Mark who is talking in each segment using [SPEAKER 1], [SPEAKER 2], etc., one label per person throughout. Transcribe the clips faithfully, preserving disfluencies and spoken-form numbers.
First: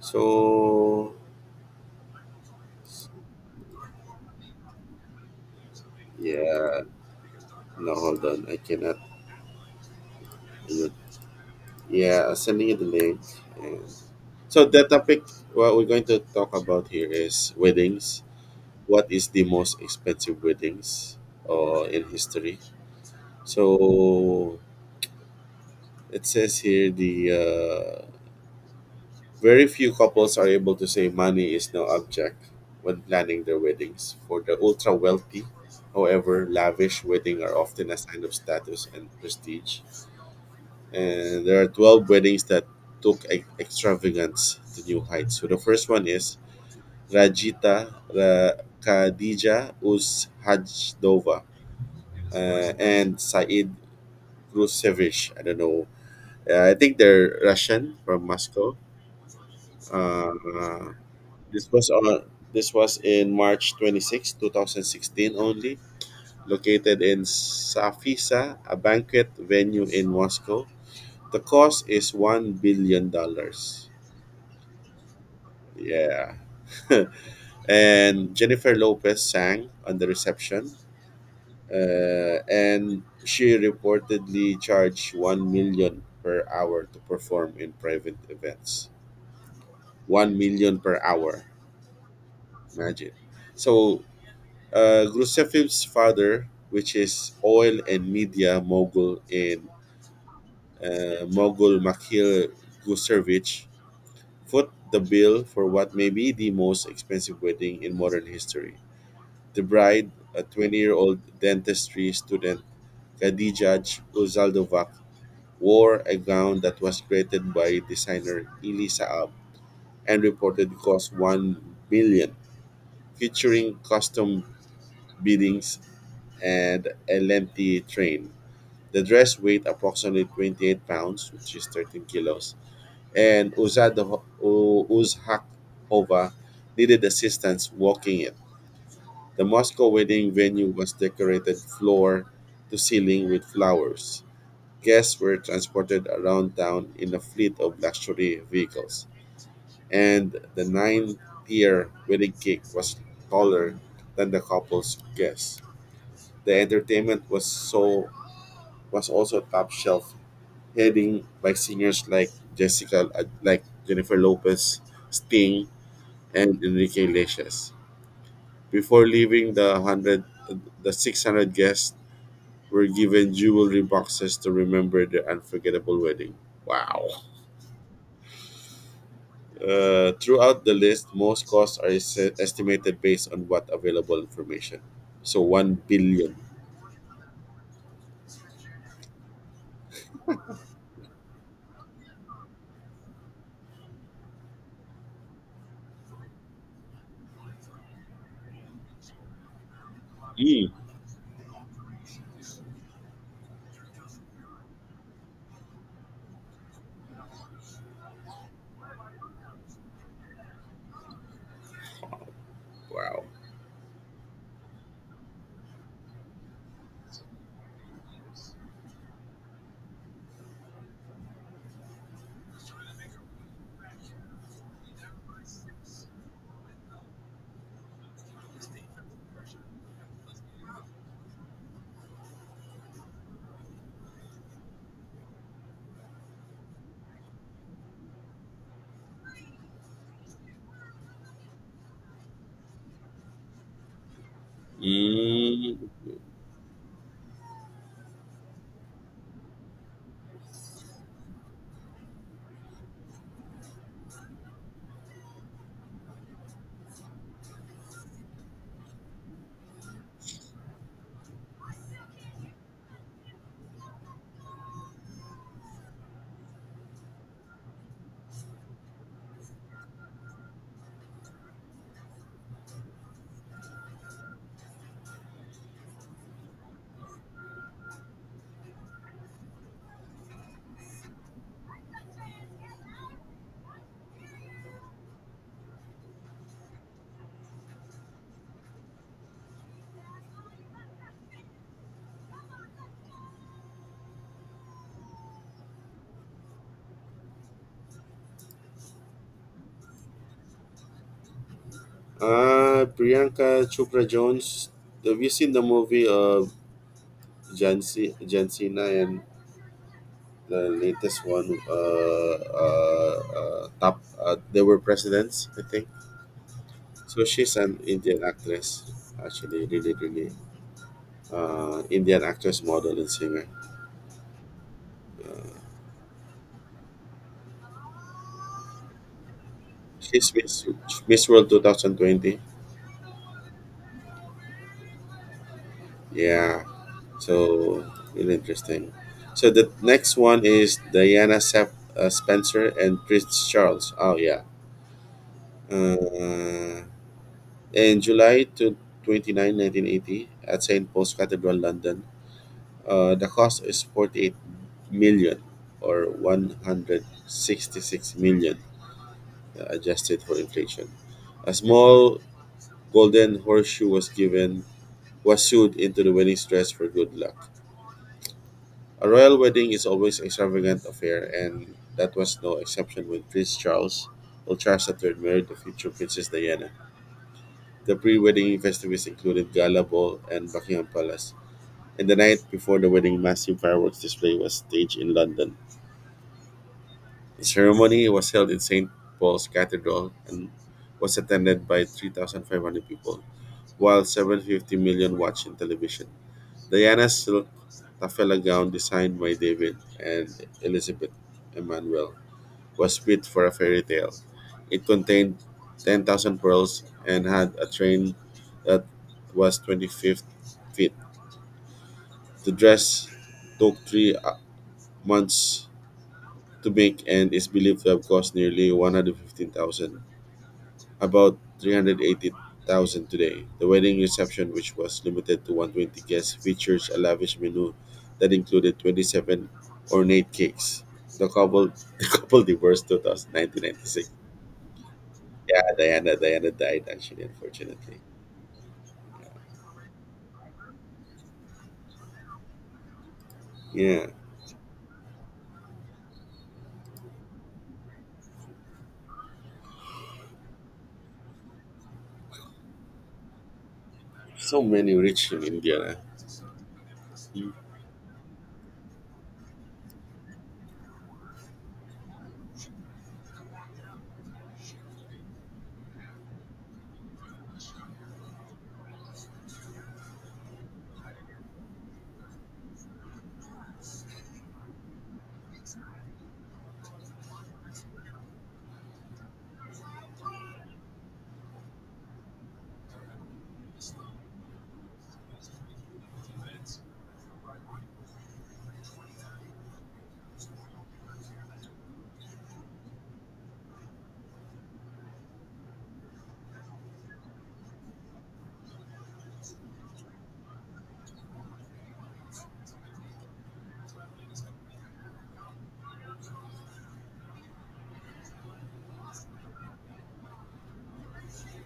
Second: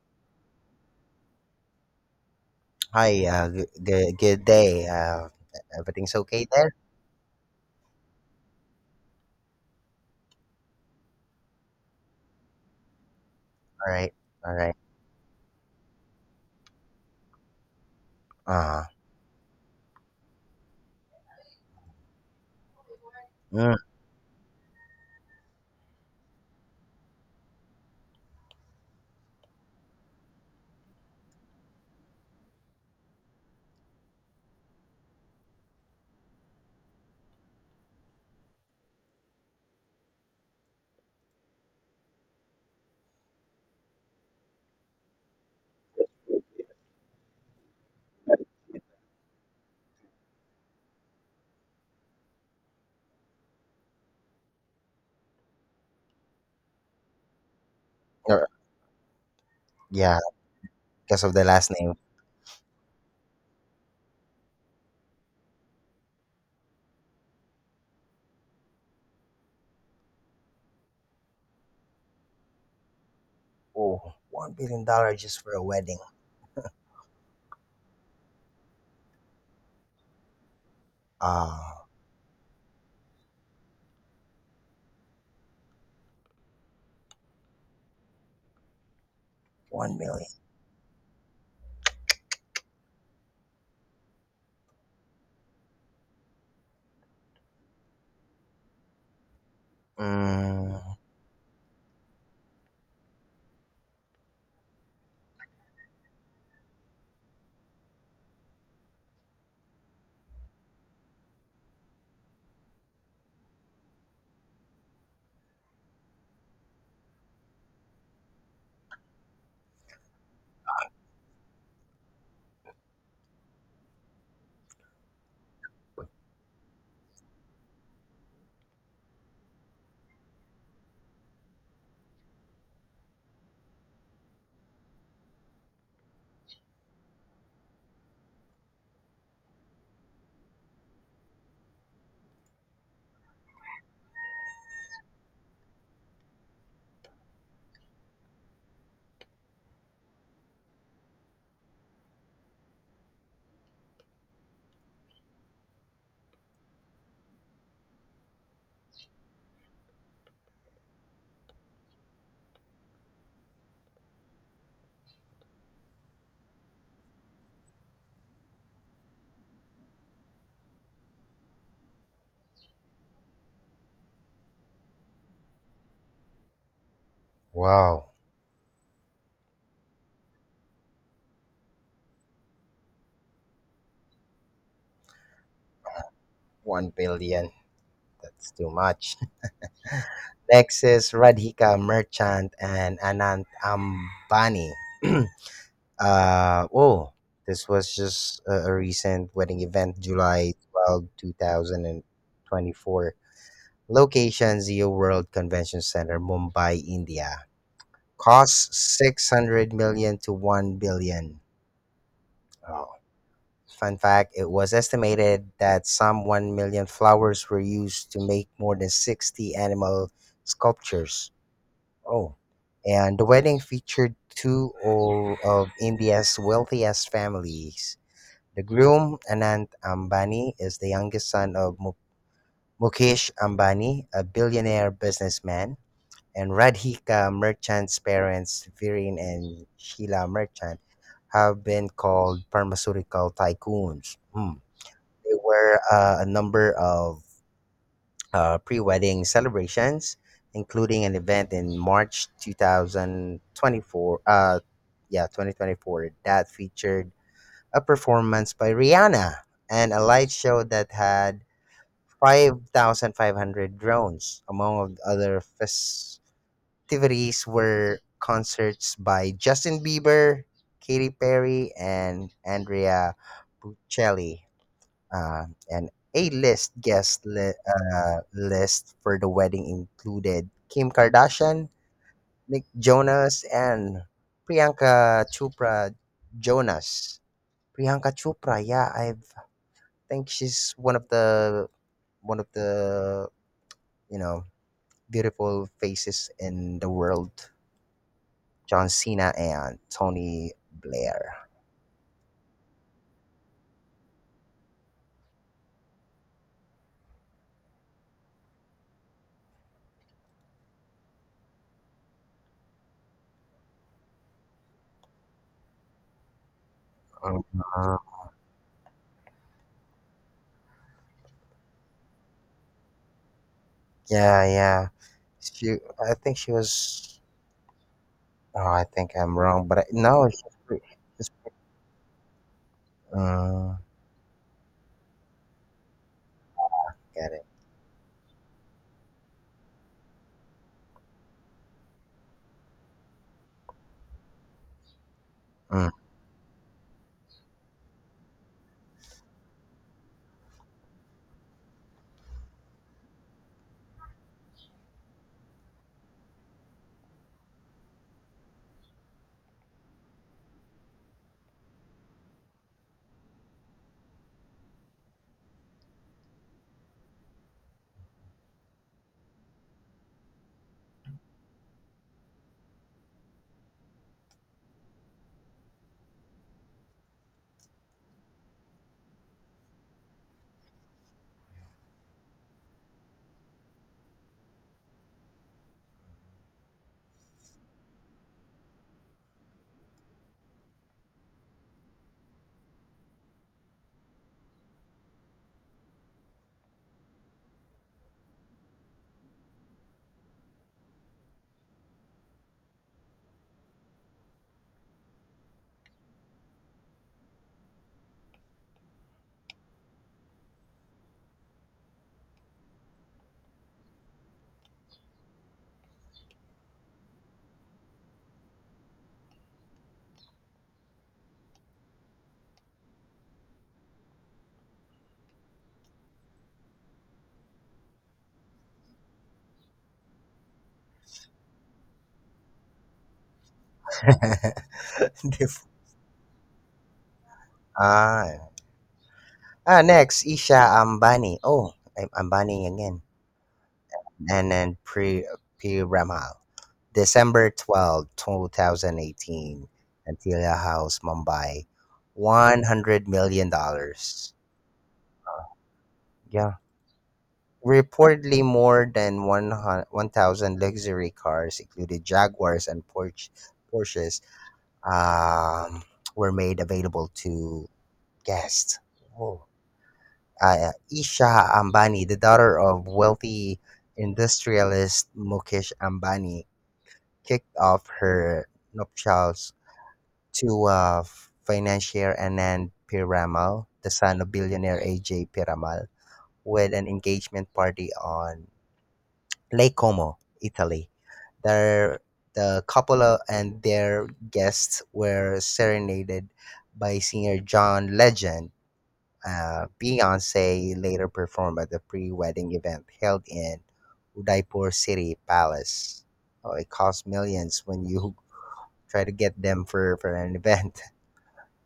[SPEAKER 1] So,
[SPEAKER 2] Hi, uh, g- g- good day. Uh, everything's okay there?
[SPEAKER 1] yeah, no, hold on, I cannot. Yeah, sending you the link. And
[SPEAKER 2] All right, all
[SPEAKER 1] so
[SPEAKER 2] right.
[SPEAKER 1] the topic what we're going to talk about here is weddings.
[SPEAKER 2] Uh,
[SPEAKER 1] What is the most expensive weddings uh, in history?
[SPEAKER 2] mm,
[SPEAKER 1] So it says here the uh, very few couples are able to say money is no object when planning their weddings. For the ultra wealthy, however, lavish weddings are often a sign of status and prestige. And there are twelve weddings that took e- extravagance to new heights. So the first one is Rajita Ra- Khadija Uz Hajdova uh, and Said Krusevich. I don't know. Uh, I think they're Russian from
[SPEAKER 2] er,
[SPEAKER 1] Moscow.
[SPEAKER 2] yeah,
[SPEAKER 1] Uh,
[SPEAKER 2] because of the
[SPEAKER 1] this
[SPEAKER 2] last
[SPEAKER 1] was
[SPEAKER 2] name.
[SPEAKER 1] on this was in March twenty sixth, two thousand sixteen only, located in Safisa, a banquet venue in Moscow. The cost is one billion dollars.
[SPEAKER 2] Oh, one billion dollar just for a wedding.
[SPEAKER 1] Yeah. And Jennifer Lopez sang on the reception,
[SPEAKER 2] Uh,
[SPEAKER 1] uh, and she reportedly charged one million per hour to perform in private events.
[SPEAKER 2] one million.
[SPEAKER 1] one million per hour. Imagine. So, uh, Grusefiv's father, which is oil and media mogul in
[SPEAKER 2] Mm,
[SPEAKER 1] uh, mogul Makhil Gusevich, foot the bill for what may be the most expensive wedding in modern history. The bride, a twenty-year-old dentistry student, Khadija Uzaldovac, wore a gown that was created by designer Ili Saab and reported cost one million, featuring custom beadings and a lengthy train. The dress weighed approximately twenty-eight pounds, which is thirteen kilos, and Uzadho- U- Uzhakova needed assistance walking it. The Moscow wedding venue was decorated floor to ceiling with flowers. Guests were transported around town in a fleet of luxury vehicles, and the nine tier wedding cake was taller than the couple's guests. The entertainment was so was also top shelf, heading by singers like Jessica, like Jennifer Lopez, Sting, and Enrique Iglesias. Before leaving the hundred, the six hundred guests were given jewelry boxes to remember their unforgettable wedding. Wow.
[SPEAKER 2] wow,
[SPEAKER 1] Uh, throughout the list, most costs are es- estimated based on what available information. So one billion.
[SPEAKER 2] one billion. That's too much. Next is Radhika Merchant and Anant Ambani. uh, oh, this was just a, a recent wedding event, July
[SPEAKER 1] Mm.
[SPEAKER 2] twelfth, two two thousand twenty-four. Location Zeo World Convention Center, Mumbai, India. Cost six hundred million to one billion. Oh.
[SPEAKER 1] Wow.
[SPEAKER 2] Fun fact, it was estimated that some one million flowers were used to make more than sixty animal sculptures. Oh. And the wedding featured two o- of India's wealthiest families. The groom, Anant Ambani, is the youngest son of Mu- Mukesh Ambani, a billionaire businessman, and Radhika Merchant's parents, Viren and Sheila Merchant, have been called pharmaceutical tycoons. Hmm. There
[SPEAKER 1] Mm.
[SPEAKER 2] were uh, a number of uh, pre wedding celebrations, including an event in March two thousand twenty-four, uh, yeah, twenty twenty-four, that featured a performance by Rihanna and a light show that had five thousand five hundred drones, among other fes- activities were concerts by Justin Bieber, Katy Perry, and Andrea Bocelli, uh, and A-list guest li- uh, list for the wedding included Kim Kardashian, Nick Jonas, and Priyanka Chopra Jonas. Priyanka Chopra, yeah, I think she's one of the one of the you know beautiful faces in the world. John Cena and Tony Blair.
[SPEAKER 1] Uh, Priyanka Chopra Jones. Have you seen the movie of John, C- John Cena and the latest one? Uh, uh, uh, top. Uh, they were presidents, I think. So she's an
[SPEAKER 2] Mhm.
[SPEAKER 1] Indian actress. Actually, really, really uh, Indian actress, model, and singer.
[SPEAKER 2] Yeah, yeah. She, I think she was. Oh, I think I'm wrong, but I, no,
[SPEAKER 1] She's
[SPEAKER 2] she's.
[SPEAKER 1] Miss,
[SPEAKER 2] Pre-
[SPEAKER 1] Miss
[SPEAKER 2] she's
[SPEAKER 1] World two thousand twenty.
[SPEAKER 2] mm,
[SPEAKER 1] Yeah,
[SPEAKER 2] get it.
[SPEAKER 1] so really interesting. So the next one is Diana Sep- uh, Spencer and Prince Charles. Oh, yeah.
[SPEAKER 2] Mm.
[SPEAKER 1] Uh, in July to 29, nineteen eighty, at Saint Paul's Cathedral, London, uh, the cost is forty-eight million or one hundred sixty-six million uh, adjusted for inflation. A small golden horseshoe was given was sewed into the wedding dress for good luck. A royal wedding is always an extravagant affair, and that was no exception when Prince Charles, or Charles the Third, married the future Princess Diana. The pre-wedding festivities included gala ball and Buckingham Palace, and the night before the wedding, massive fireworks display was staged in London. The ceremony was held in Saint Paul's Cathedral and was attended by three thousand five hundred people, while seven hundred fifty million watched in television. Diana silk taffeta gown designed by David and Elizabeth Emanuel was fit for a fairy tale. It contained ten thousand pearls and had a train that was twenty-five feet. The dress took three uh, months to make and is believed to have cost nearly one hundred fifteen thousand, about three hundred eighty thousand today. The wedding reception, which was limited to one hundred twenty guests, features a lavish menu that included twenty-seven ornate cakes. The couple, the couple divorced Two thousand nineteen ninety-six. Yeah,
[SPEAKER 2] Diff-
[SPEAKER 1] Diana, Diana died actually, unfortunately.
[SPEAKER 2] ah. Ah, next, Isha Ambani. Oh, I'm Ambani again.
[SPEAKER 1] Yeah,
[SPEAKER 2] And then Pri- Piramal. December twelfth, two twenty eighteen, Antilia House, Mumbai. one hundred million dollars dollars.
[SPEAKER 1] so many rich in India.
[SPEAKER 2] Yeah. Reportedly, more than one thousand luxury cars, including Jaguars and Porsche, Porsches, um, were made available to guests. Whoa. Uh, Isha Ambani, the daughter of wealthy industrialist Mukesh Ambani, kicked off her nuptials to uh, financier Anand Piramal, the son of billionaire A J. Piramal, with an engagement party on Lake Como, Italy. Their, the couple uh, and their guests were serenaded by singer John Legend. Uh, Beyonce later performed at the pre-wedding event held in Udaipur City Palace. Oh, it costs millions when you try to get them for, for an event.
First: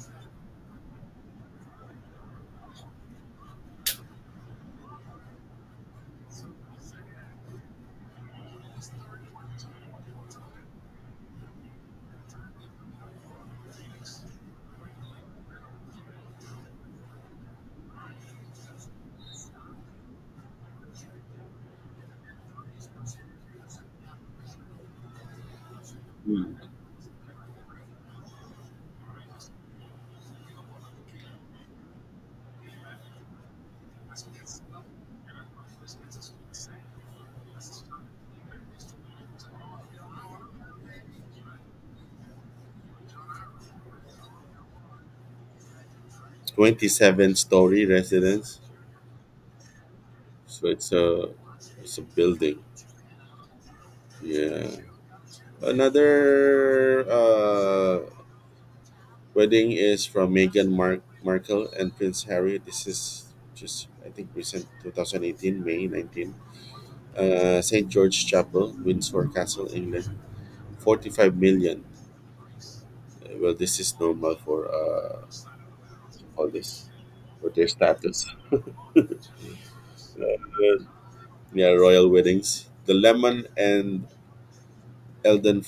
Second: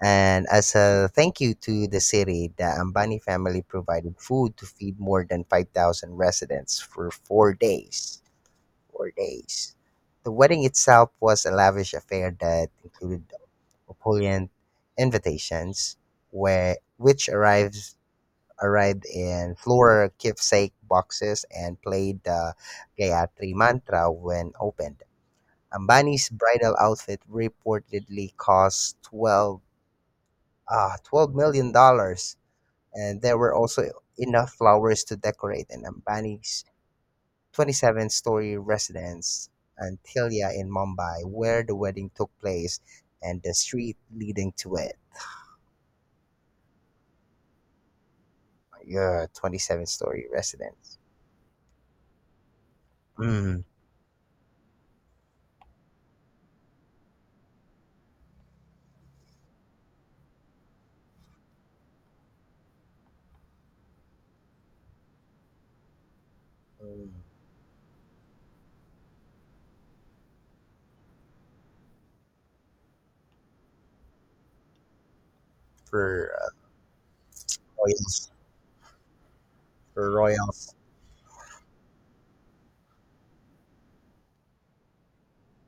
[SPEAKER 2] And as a thank you to the city, the Ambani family provided food to feed more than five thousand residents for four days. Four days. The wedding itself was a lavish affair that included opulent invitations, where, which arrives, arrived in floral keepsake boxes and played the Gayatri mantra when opened. Ambani's
[SPEAKER 1] Mhm.
[SPEAKER 2] bridal outfit reportedly cost twelve, uh, twelve million dollars, and there were also enough flowers to decorate an Ambani's twenty-seven-story residence, Antilia in Mumbai, where the wedding took place, and the street leading to it.
[SPEAKER 1] twenty-seven story residence.
[SPEAKER 2] Yeah, twenty-seven-story
[SPEAKER 1] So it's
[SPEAKER 2] residence.
[SPEAKER 1] a it's a building.
[SPEAKER 2] Mm.
[SPEAKER 1] Yeah. Another uh Wedding is from Meghan Mark- Markle and Prince Harry. This is just, I think, recent twenty eighteen, May nineteenth.
[SPEAKER 2] Mm.
[SPEAKER 1] Uh, Saint George Chapel, Windsor Castle, England. forty-five million. Uh, Well, this is normal for uh,
[SPEAKER 2] For
[SPEAKER 1] all
[SPEAKER 2] uh,
[SPEAKER 1] this, for their
[SPEAKER 2] royals,
[SPEAKER 1] status.
[SPEAKER 2] for royals.
[SPEAKER 1] Uh, yeah, royal weddings. The lemon and Eldon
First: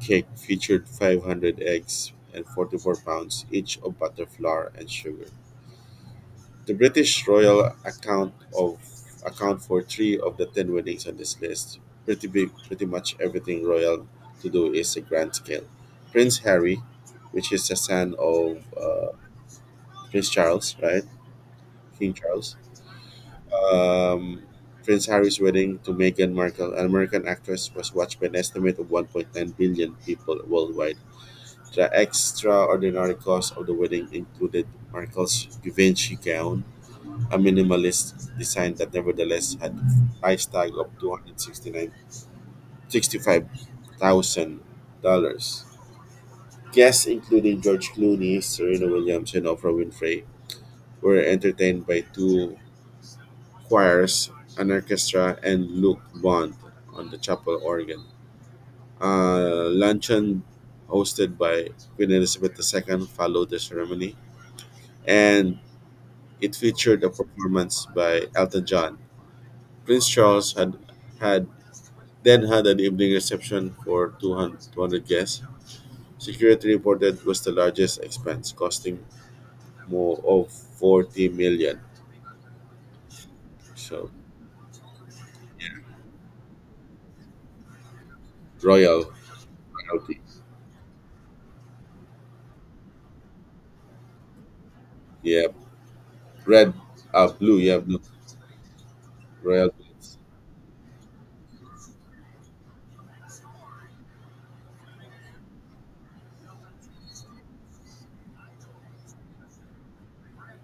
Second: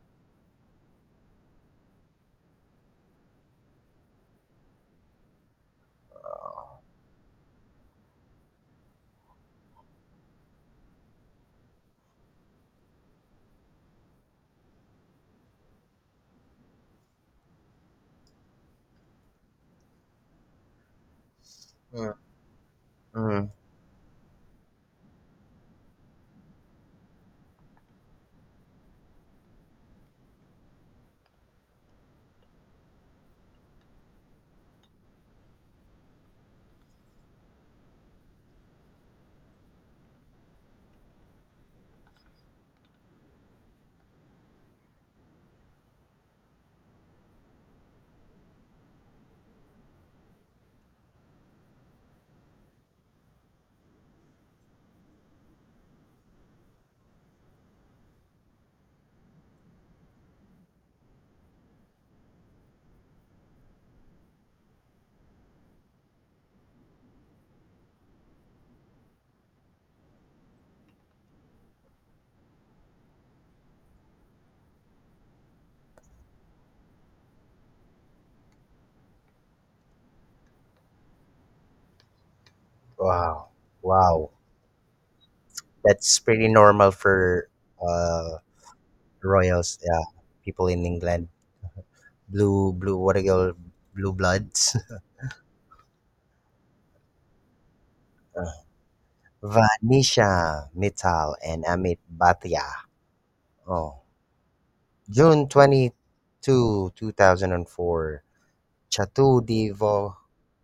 [SPEAKER 1] cake featured five hundred eggs and forty-four pounds each of butter, flour, and sugar. The British Royal account of account for three of the ten weddings on this list. Pretty big, pretty much everything royal to do is a grand scale. Prince Harry, which is the son of uh, Prince Charles, right? King
[SPEAKER 2] Mm.
[SPEAKER 1] Charles.
[SPEAKER 2] Mm.
[SPEAKER 1] Um, Prince Harry's wedding to Meghan Markle, an American actress, was watched by an estimate of one point nine billion people worldwide. The extraordinary cost of the wedding included Markle's Givenchy gown, a minimalist design that nevertheless had a price tag of two hundred sixty-nine sixty-five thousand dollars. Guests including George Clooney, Serena Williams, and Oprah Winfrey were entertained by two choirs, an orchestra, and Luke Bond on the chapel organ. A luncheon hosted by Queen Elizabeth the Second followed the ceremony, and it featured a performance by Elton John. Prince Charles had had then had an evening reception for two hundred guests. Security reported was the largest expense, costing more of forty million.
[SPEAKER 2] Wow,
[SPEAKER 1] So
[SPEAKER 2] wow. That's pretty normal for uh
[SPEAKER 1] royal
[SPEAKER 2] royals, yeah,
[SPEAKER 1] royalty.
[SPEAKER 2] people in England, blue, blue, what do you call blue bloods?
[SPEAKER 1] Yeah, red, uh, blue. Yeah, blue
[SPEAKER 2] Uh,
[SPEAKER 1] royal. Blues.
[SPEAKER 2] Vanisha Mittal and Amit Bhatia. Oh, June twenty-second, two thousand four, Chateau de Vo-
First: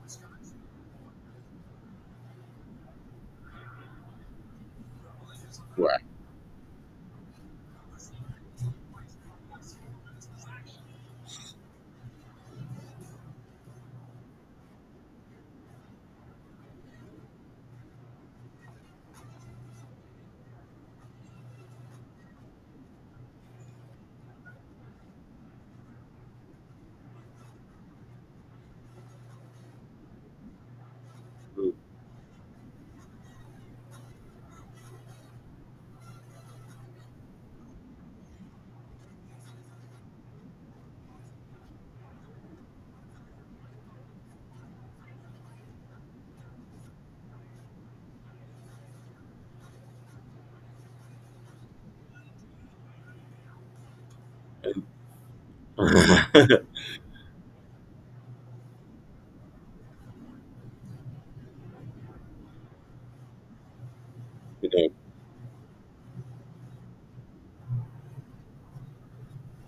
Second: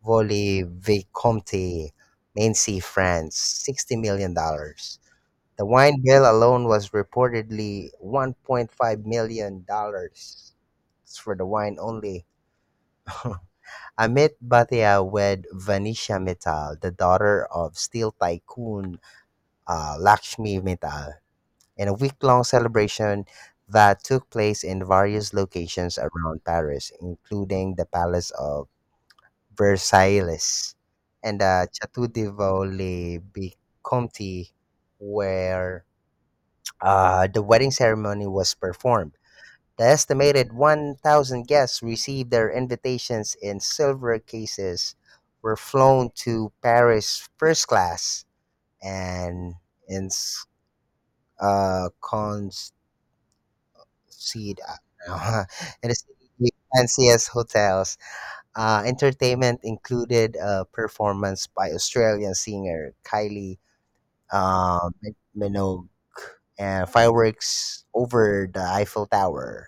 [SPEAKER 2] Volley Vicomte, Nancy, France, sixty million dollars dollars. The
[SPEAKER 1] Wow.
[SPEAKER 2] wine bill alone was reportedly one point five million dollars dollars. It's for the wine only. Amit Bhatia wed Vanisha Mittal, the daughter of steel tycoon uh, Lakshmi Mittal, in a week long celebration that took place in various locations around Paris, including the Palace of Versailles and the
[SPEAKER 1] Blue.
[SPEAKER 2] Chateau de Vaux Vicomte, where uh, the wedding ceremony was performed. The estimated one thousand guests received their invitations in silver cases, were flown to Paris first class, and in s- uh, concede, uh, in the city's fanciest hotels. Uh, entertainment included a performance by Australian singer Kylie
[SPEAKER 1] you know,
[SPEAKER 2] uh, Min- Minogue and fireworks over the Eiffel Tower.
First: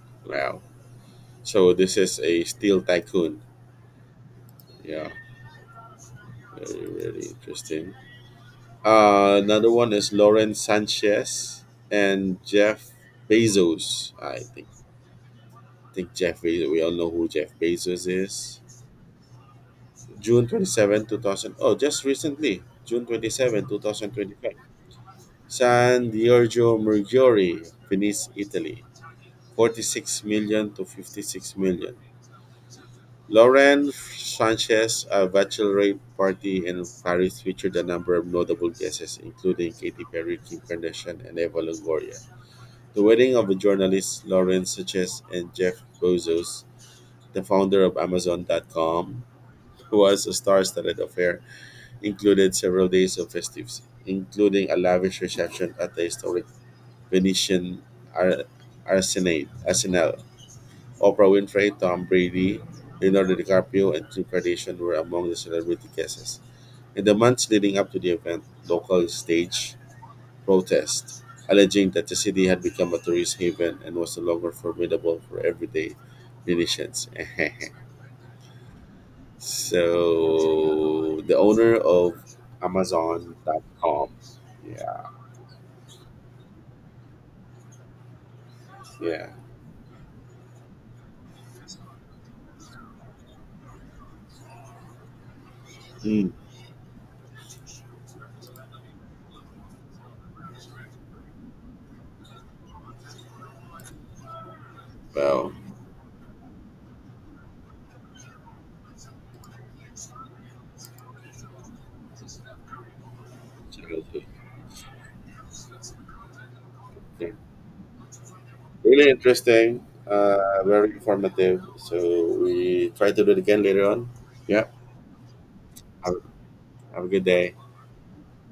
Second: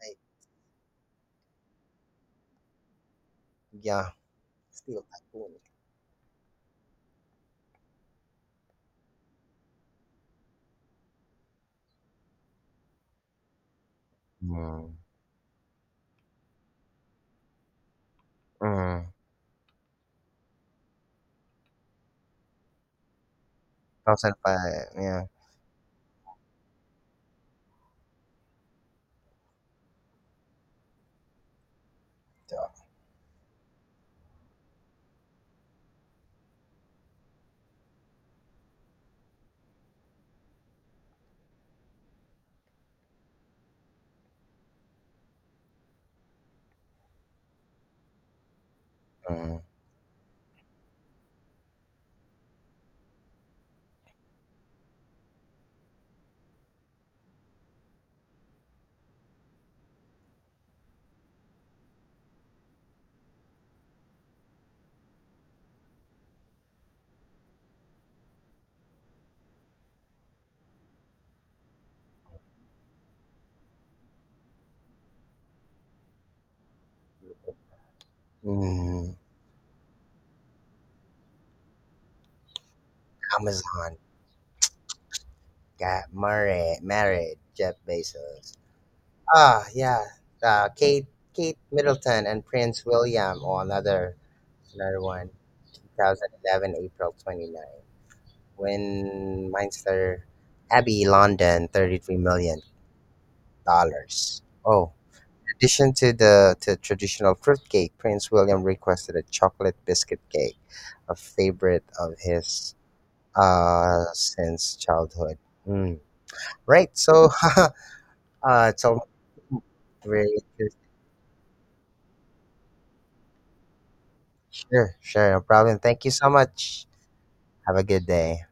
[SPEAKER 2] Like,
[SPEAKER 1] wow. So this is a steel tycoon.
[SPEAKER 2] yeah, still
[SPEAKER 1] Yeah,
[SPEAKER 2] iconic.
[SPEAKER 1] very really interesting. Uh, another one is Lauren Sanchez and Jeff Bezos. I think
[SPEAKER 2] Mm,
[SPEAKER 1] I think Jeff Bezos, we all know who Jeff Bezos is.
[SPEAKER 2] mm,
[SPEAKER 1] June twenty-seventh, two thousand. Oh, just recently. June twenty-seventh, twenty twenty-five.
[SPEAKER 2] twenty oh five, yeah. Yeah.
[SPEAKER 1] San Giorgio Mercuri, Venice, Italy. forty-six million to fifty-six million.
[SPEAKER 2] So,
[SPEAKER 1] Lauren Sanchez, a bachelorette party in Paris, featured a number of notable guests, including Katy Perry, Kim Kardashian, and Eva Longoria. The wedding of the journalists Lauren Sanchez and Jeff Bezos, the founder of Amazon dot com,
[SPEAKER 2] Mm,
[SPEAKER 1] who was a star-studded affair, included several days of festivities, including a lavish reception at the historic Venetian Ar- Arsenate, Arsenal. Oprah Winfrey, Tom Brady, Leonardo DiCaprio, and Kim Kardashian were among the celebrity guests. In the months leading up to the event, local stage protests alleging that the city had become a tourist haven and was no longer formidable for everyday Venetians.
[SPEAKER 2] mm.
[SPEAKER 1] So the owner of
[SPEAKER 2] Amazon
[SPEAKER 1] Amazon dot com. Yeah,
[SPEAKER 2] got married, married Jeff Bezos.
[SPEAKER 1] yeah.
[SPEAKER 2] Ah, yeah. Uh, Kate, Kate Middleton and Prince William, or another, another one.
[SPEAKER 1] Mm.
[SPEAKER 2] twenty eleven, April twenty ninth. When Minster Abbey, London, thirty-three million dollars. Oh,
[SPEAKER 1] Well,
[SPEAKER 2] in addition to the to traditional fruit cake, Prince William requested a chocolate biscuit cake, a favorite of his uh
[SPEAKER 1] childhood.
[SPEAKER 2] since childhood. Mm. Right. So,
[SPEAKER 1] Yeah.
[SPEAKER 2] uh, it's all
[SPEAKER 1] Really interesting.
[SPEAKER 2] very.
[SPEAKER 1] Uh, very informative. So we try to do it again later on. Yeah.
[SPEAKER 2] Sure, sure, no problem. Thank you
[SPEAKER 1] Have,
[SPEAKER 2] so much.
[SPEAKER 1] have a good day.
[SPEAKER 2] Have a good day.